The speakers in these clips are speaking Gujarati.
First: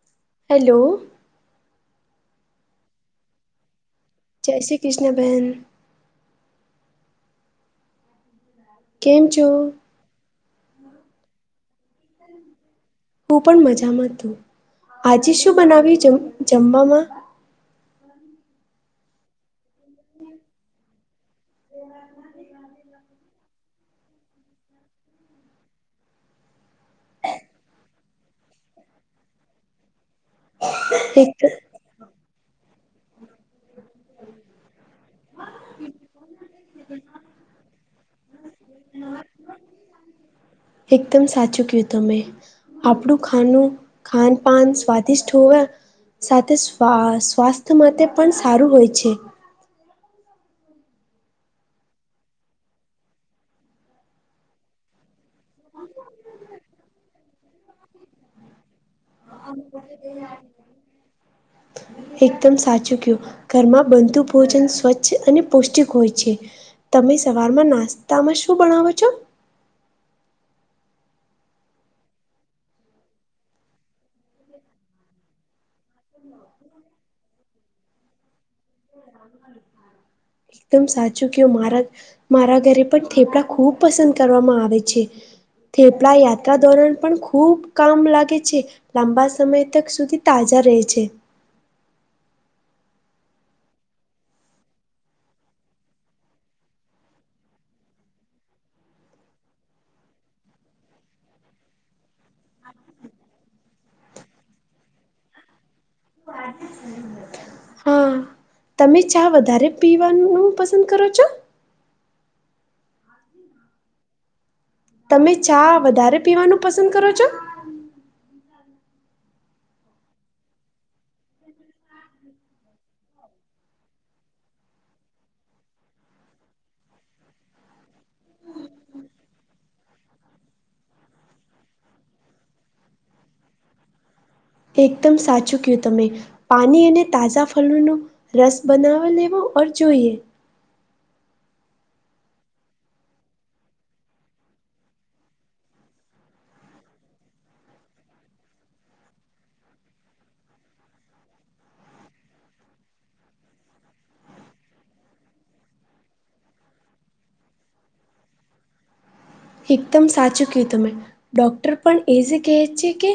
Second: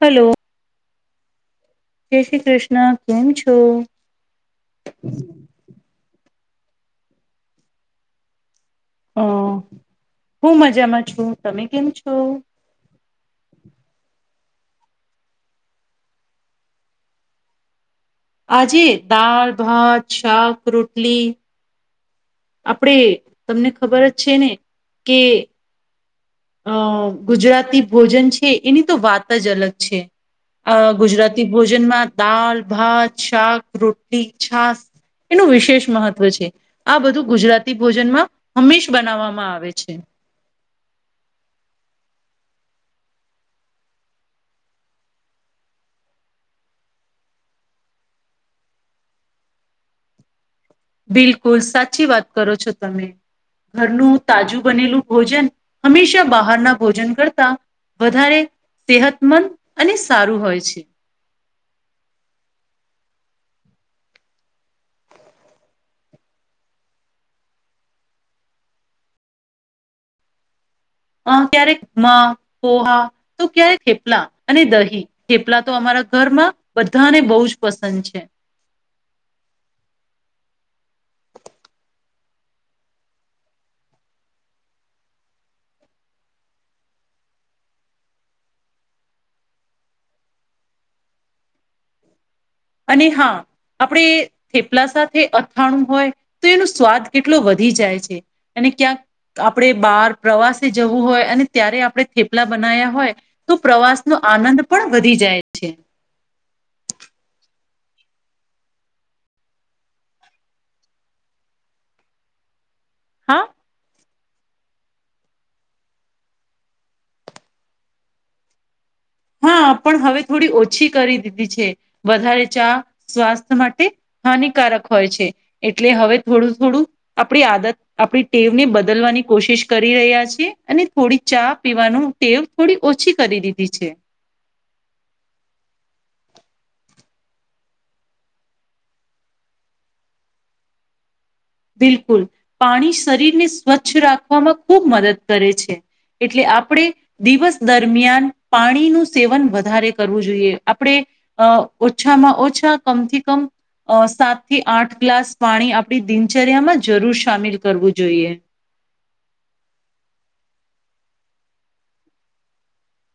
હલો હેલો જય શ્રી કૃષ્ણ કેમ છો? જૈસે કૃષણ બહેન અ કેમ છો? હું મજામાં છું તમે કેમ છો? [unintelligible] હું પણ મજામાં તું આજે શું બનાવી જમ જમવામાં આજે દળ ભાત શાક રોટલી આપણે તમને ખબર જ છે ને કે અ ગુજરાતી ભોજન છે એની તો વાત જ અલગ છે. અ ગુજરાતી એક ભોજનમાં દળ ભાત શાક રોટલી છાસ એનું વિશેષ મહત્વ છે આ બધું ગુજરાત ભોજનમાં હંમેશ બનાવવામાં આવે છે. એકદમ સાચું કય્યું તમેં આપણું ખાનું ખાન પાન સ્વાદિષ્ટ હોવે સાથે સ્વા સ્વાસ્થ્ય માટે પણ સારું હોય છે. બિલકુલ સાચી વાત કરો છો તમે. ઘરનું તાજું બનેલું ભોજન હંમેશા બહારના ભોજન કરતા. વધારે સેહતમંદ અને સારું હોય છે. એકદમ સાચું કીયુ ઘરમાં બંધુ ભોજન સ્વચ્છ અને પૌષ્ટિક હોય છે. તમે સવારમાં નાસ્તામાં શું ભણાવો છો. અ ક્યારેક પોહા તો ક્યારેક હેપલા અને દહી. કેપલા તો અમારા ઘરમાં બધાને બહુ જ પસંદ છે. એકદમ સાચું કેવ મારા મારા ઘરે પણ થેપડા ખૂબ પસંદ કરવામાં આવે છે. થેપળા યાત્રા દોરણ પણ ખૂબ કામ લાગે છે. લાંબા સમય તક સુધી તાજા રહે છે. અને હા. આપણે થેપલા સાથે અથાણું હોય તો એનો સ્વાદ કેટલો વધી જાય છે. અને ક્યાંક આપણે બાર પ્રવાસે જવું હોય અને ત્યારે આપણે થેપલા બના્યા હોય. તો પ્રવાસ નો આનંદ પણ વધી જાય છે. હા. તમે ચા વધારે પીવાનું પસંદ કરો છો? હા તમે ચા વધારે પીવાનું પસંદ કરો છો? હા પણ હવે થોડી ઓછી કરી દીધી છે વધારે ચા સ્વાસ્થ્ય માટે હાનિકારક હોય છે એટલે હવે થોડું થોડું આપણી આદત આપણી ટેવને બદલવાની કોશિશ કરી રહ્યા છીએ અને થોડી ચા પીવાનું તેલ થોડી ઓછી કરી દીધી છે. એકદમ સાચું કય્યું તમે. પાણી અને તાજા ફળનો રસ બનાવી લેવો ઓર જોઈએ. બિલકુલ પાણી શરીરને સ્વચ્છ રાખવામાં ખૂબ મદદ કરે છે. એટલે આપણેે. દિવસ દરમિયાન પાણીનું સેવન વધારે કરવું જોઈએ આપણે અ ઓછામાં ઓછા કમથી કમ. અ સાત થી આઠ ગ્લાસ પાણી આપણી દિનચર્યામાં જરૂર સામેલ કરવું જોઈએ. એકદમ સાચું કું તમે ડોક્ટર પણ એજ કહે છે કે.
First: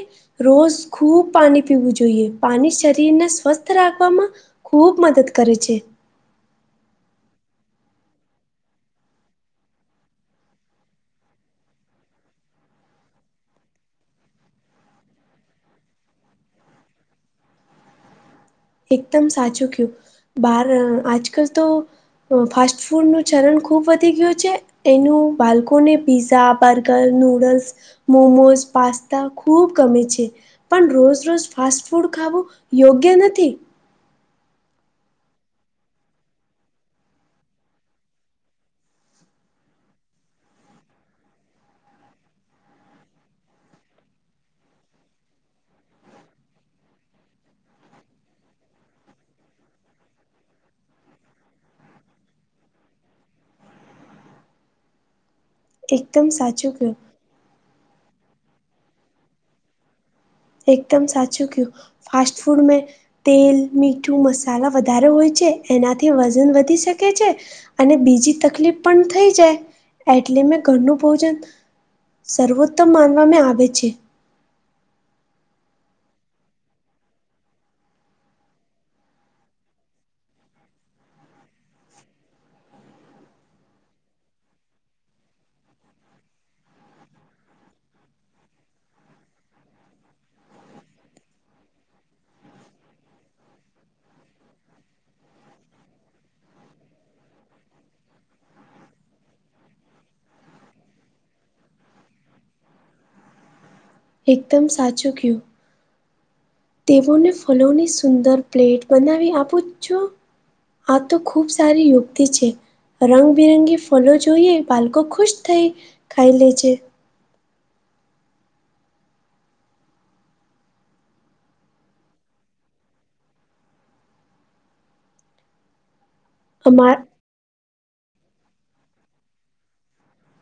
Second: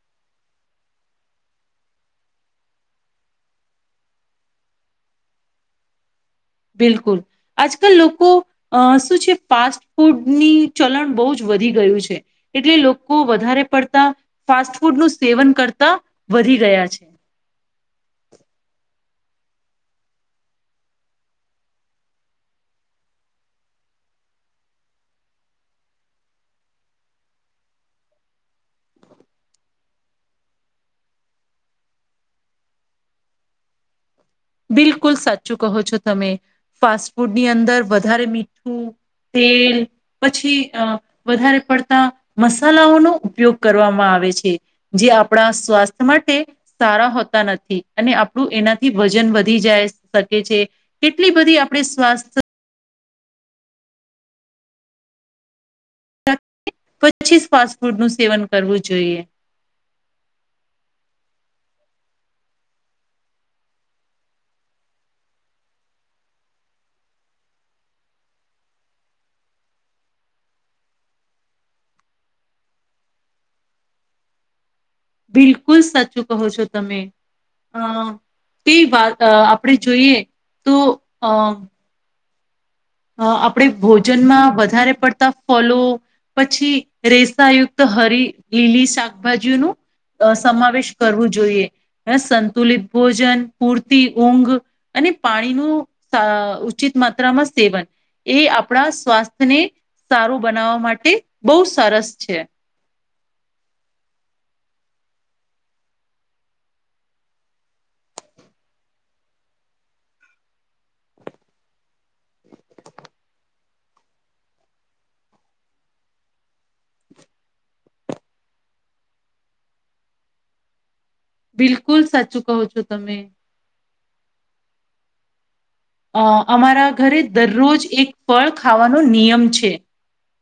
રોજ ખૂબ પાણી પીવું જોઈએ પાણી શરીરને સ્વસ્થ રાખવામાં ખૂબ મદદ કરે છે. બિલકુલ. આજકાલ લોકો અ શું છે ફાસ્ટ ફૂડની ચલણ બહુ જ વધી ગયું છે. એટલે લોકો વધારે પડતા ફાસ્ટ ફૂડ નું સેવન કરતા વધી ગયા છે. એકદમ સાચું કયું બાર આજ કલ તો ફાસ્ટ ફૂડનું ચલણ ખૂબ વધી ગયું છે. એનું બાળકોને pizza burger noodles. Momos pasta ખૂબ કમી છે. પણ રોજ રોજ ફાસ્ટ ફૂડ ખું યોગ્ય નથી. બિલકુલ સાચું કહો છો તમે ફાસ્ટ ફૂડની અંદર વધારે મીઠું તેલ. પછી અ વધારે પડતા મસાલાઓનોો ઉપયોગ કરવામાં આવે છે. જે આપણા સ્વાસ્થ્ય માટે સારા હોતા નથી અને આપણું એનાથી વધ જાય શકે છે કેટલી બધી આપણે સ્થ એકદમ સાચું ક પછી ફાસ્ટ ફૂડ નું સેવન કરવું જોઈએ એકદમ સાચું કું ફાસ્ટ ફૂડ મે તેલ મીઠું મસાલા વધારે હોય છે એનાથી વજન વધી શકે છે અને બીજી તકલીફ પણ થઈ જાય એટલે મેં ઘરનું ભોજન સર્વોત્તમ માનવામાં આવે છે બિલકુલ સાચું કહો છો તમે અ તે વાત આપણે જોઈએ તો અ અ આપણે ભોજનમાં વધારે પડતા ફલો પછી રેસાયુક્ત હરી લીલી શાકભાજીનું અ સમાવેશ કરવું જોઈએ હ સંતુલિત ભોજન પૂરતી ઊંઘ અને પાણીનું ઉચિત માત્રામાં સેવન એ આપણા સ્વાસ્થ્યને સારું બનાવવા માટે બહુ સરસ છે એકદમ સાચું કું તેઓને ફલોની સુંદર પ્લેટ બનાવી આપું છો આ તો ખૂબ સારી યુવક્તિ છે રંગબિરંગી ફલો જોઈએ બાળકો ખુશ થઈ ખાઈ લેજે બિલકુલ સાચું કહો છો તમે અ અમારા અમાર ઘરે દરરોજ એક ફળ ખાવાનો નિયમ છે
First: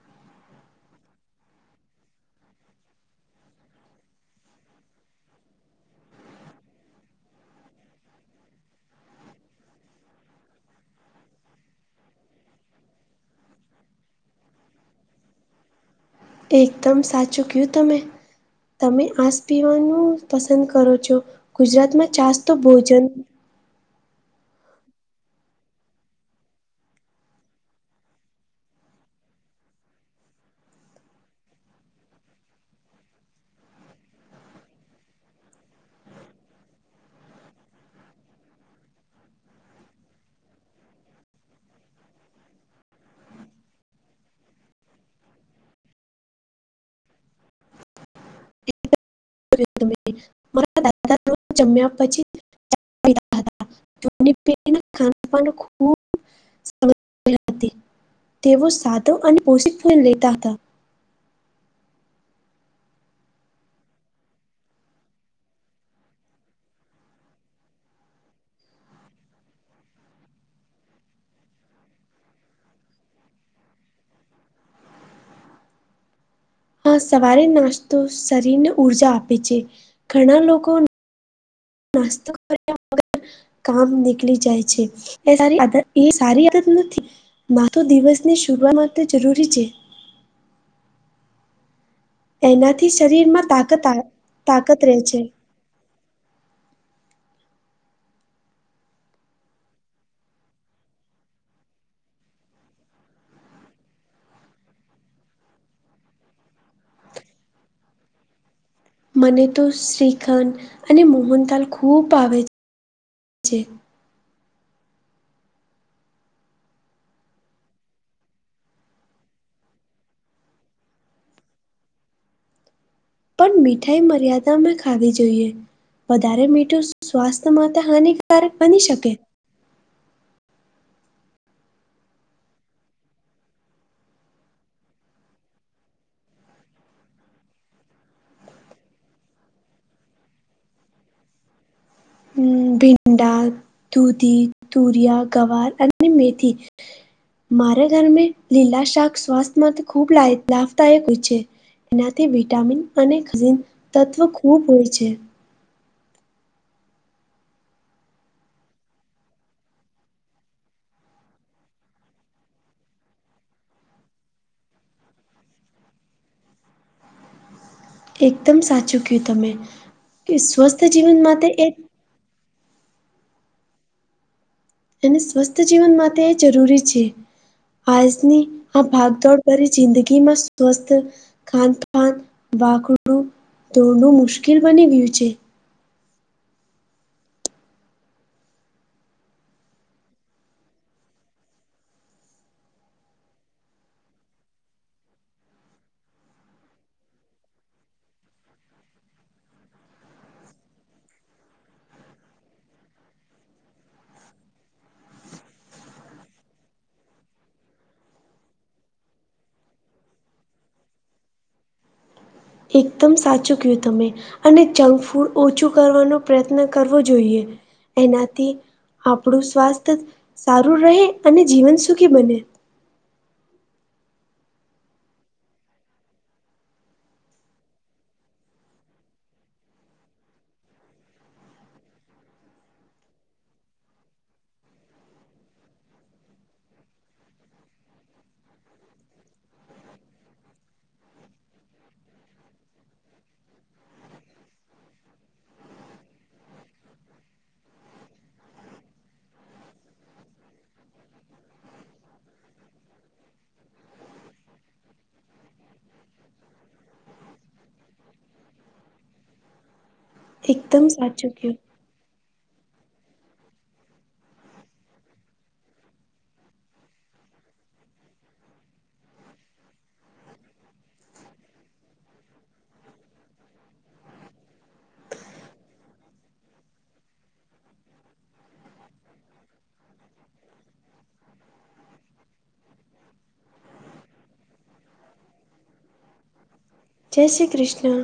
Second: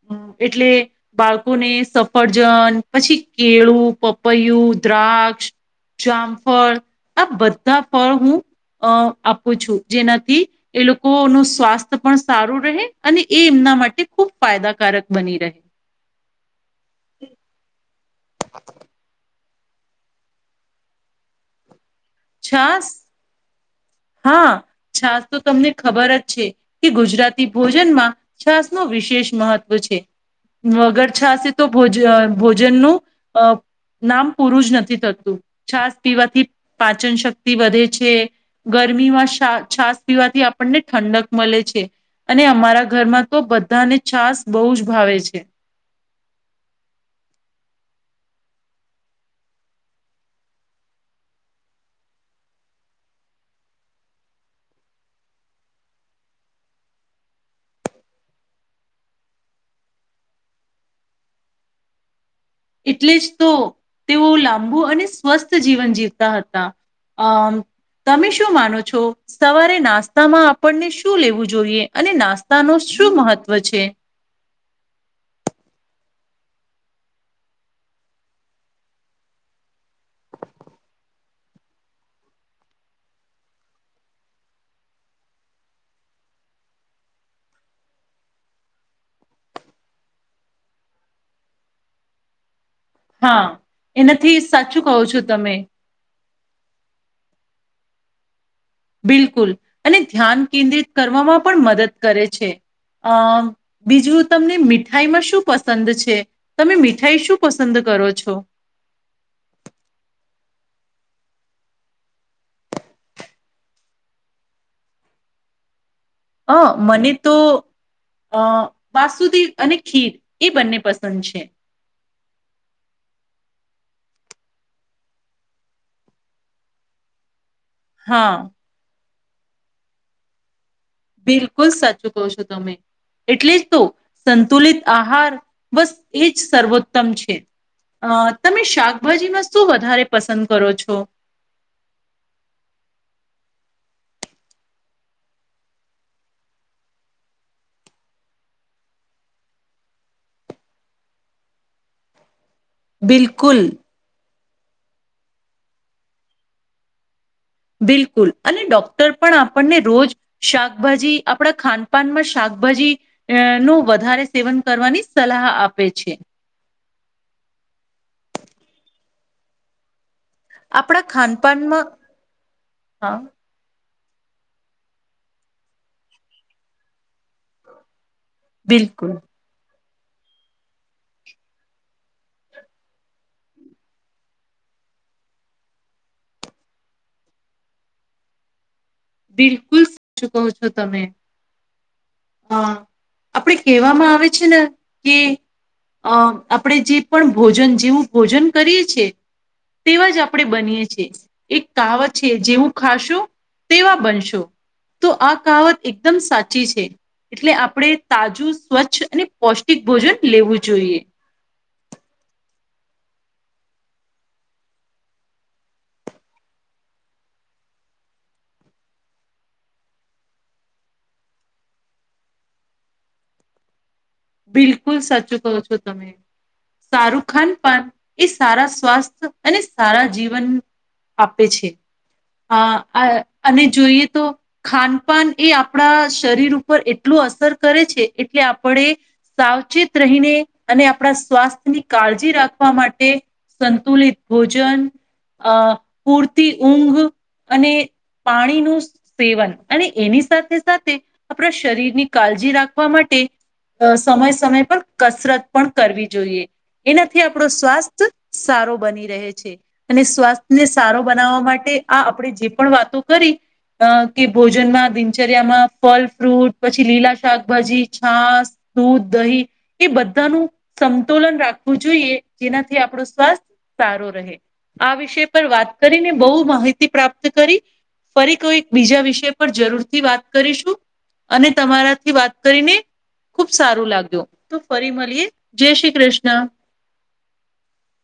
હમ એટલે બાળકોને સફરજન પછી કેળું પપૈયું દ્રાક્ષ જામ ફળ આ બધા ફળ હું અ આપું છું જેના હતી એ લોકો ન સ્વાસ્થ્ય પણ સારું રહે અને એ એમના માટે ખૂબ ફાયદાકારક બની રહે એકદમ સાચું કયું તમે તમે આસ પીવાનું પસંદ કરો છો ગુજરાત માં ચાસ તો છાસ ભોજન હા છાસ તો તમને ખબર જ છે કે ગુજરાતી ભોજનમા છાસ ન વિશેષ મહત્વ છે. વગર છાશે તો ભોજ ભોજનનું અ નામ પૂરું જ નથી થતું છાસ પીવાથી પાચન શક્તિ વધે છે. ગરમીમાં છાસ પીવાથી આપણને ઠંડક મળે છે. અને અમારા ઘરમાં તો બધાને છાસ બહુ જ ભાવે છે. તમે મારા દાદા રો જમ્યા પછી ની પે ના ખાના પા ખૂબ તેઓ સાધો અને પોષિક ફ લેતા હતા. એટલે જ તો તેઓ લાંબુ અને સ્વસ્થ જીવન જીવતા હતા. અમ તમે શું માનો છો. સવારે નાસ્તામાં આપણને શું લેવું જોઈએ અને નાસ્તા ન શું મહત્વ છે. હા સવારે નાસ્તો શરીરને ઉર્જા આપે છે ઘણા લોકો નાસ્તો કર્યા કામ નીકળી જાય છે, એ સ આદત એ સારી આદત નથી. માથ દિવસની શરૂઆત માટે જરૂરી છે. એનાથી શરીર હા માં તાત એનાથી તાકત સાચું કહો રહે છે. છો તમે બિલકુલ અને ધ્યાન કેન્દ્રિત કરવામાં પણ મદદ કરે છે, અમ બીજું તમને મીઠાઈમાં શું પસંદ છે, તમે મીઠાઈ શું પસંદ કરો છો. મને તો શ્રીખન અને મોહનતાલ ખૂબ આવે છે. હ મને તો અ વાસુદ અને ખીર એ બંને પસંદ છે. પણ મીઠાઈ મર્યાદા મે ખાવી જોઈએ વધારે મીઠુ સ્વાસ્થ્ય માટે હા હાનિકારક બની શકે બિલકુલ સાચું કહો છો, તમે એટલે જ તો સંતુલિત આહાર બસ એ જ સર્વોત્તમ છે. અ તમે શાકભાજીમા શું વધારે પસંદ કરો છો. ભિંડાડા દૂધી તુરિયા ગવાર અને મેથી મારા ઘરમે લીલા શાક સ્વાસ્થ્ય માટે ખૂબ લ લાભદાયક હોય છે. એનાથી વિટામિન અને બિલકુલ તત્વ ખૂબ હોય છે. બિલકુલ અને ડોક્ટર પણ આપણને રોજ શાકભાજી આપણા ખાનપાનમાં શાકભાજી અ નું વધારે સેવન કરવાની સલાહ આપે છે. એકદમ સાચું કુ તમે કે સ્વસ્થ આપણા જીવન માટે એ ખાનપાનમાં હા એ સ્વસ્થ જીવન માટે એ જરૂરી છે, આજની આ બિલકુલ ભાગદોડ પરરી જિંદગીમાં સ્વસ્થ ખાન ખાન ભખડું ધોરણું મુશ્કેલ બની ગયુ છે. બિલકુલ સાચું કહો છો, તમે હા આપડે કહેવામાં આવે છેને, કે અ આપણેે જે પણ ભોજન જેવું ભોજન કરીએ છ, છે. તેવા જ આપણે બનીએ છીએ એક કાવ છે, જેવું ખાશું તેવા બનશો તો આ કાવત એકદમ સાચી છે. એટલે આપણે તાજું સ્વચ્છ અને પૌષ્ટિક ભોજન લેવું જોઈએ એકદમ સાચું ક તમે અને જંક ફૂડ ઓછુ કરવાનો પ્રયત્ન કરવો જોઈએ. એનાથી આપણું સ્વાસ્થ્ય સારુ રહે, અને જીવન સુખી બને બિલકુલ સાચું કહો છો, તમે શારું ખાન પાાન એ સારા સ્વાસ્થ્ય અને સારા જીવન આપે છે, આ અને જોઈએ તો ખાનપાન એ આપણા શરીર ઉપર એટલું અસર કરે છે એટલે આપણે સાવચેત રહીને અને આપણા સ્વાસ્થ્ય ની કાળજી રાખવા માટે સંતુલિત ભોજન અ પૂરતી ઊંઘ અને પાણી નું સેવન અને એની સાથે સાથે આપણા શરીરની કાળજી રાખવા માટે અ સમય સમય પર કસરત પણ કરવી જોઈએ. એનાથી આપણો સ્વાસ્થ સારો બની રહે છે અને સ્વાસ્થ્ય ને એકદમ સારો સાચું બનાવવા કહ્યું. માટે આ આપણે જે પણ વાતો કરી અ કે ભોજનમાં દિનચર્યામાં ફલ ફ્રૂટ પછી લીલા શાકભાજી છાસ દૂધ દહી એ બધાનું સમતોુલન રાખવું જોઈએ જેનાથી આપણું સ્વાસ્થ્ય સારો રહે આ વિષય પર વાત કરીને બહુ માહિતી પ્રાપ્ત કરી ફરી કોઈ બીજા વિષય પર જરૂર થી વાત કરીશું. અને તમારા થી વાત કરીને ખુબ સારું લાગ્યું તો ફરી મળીએ જય શ્રી કૃષ્ણ જય શ્રી કૃષ્ણ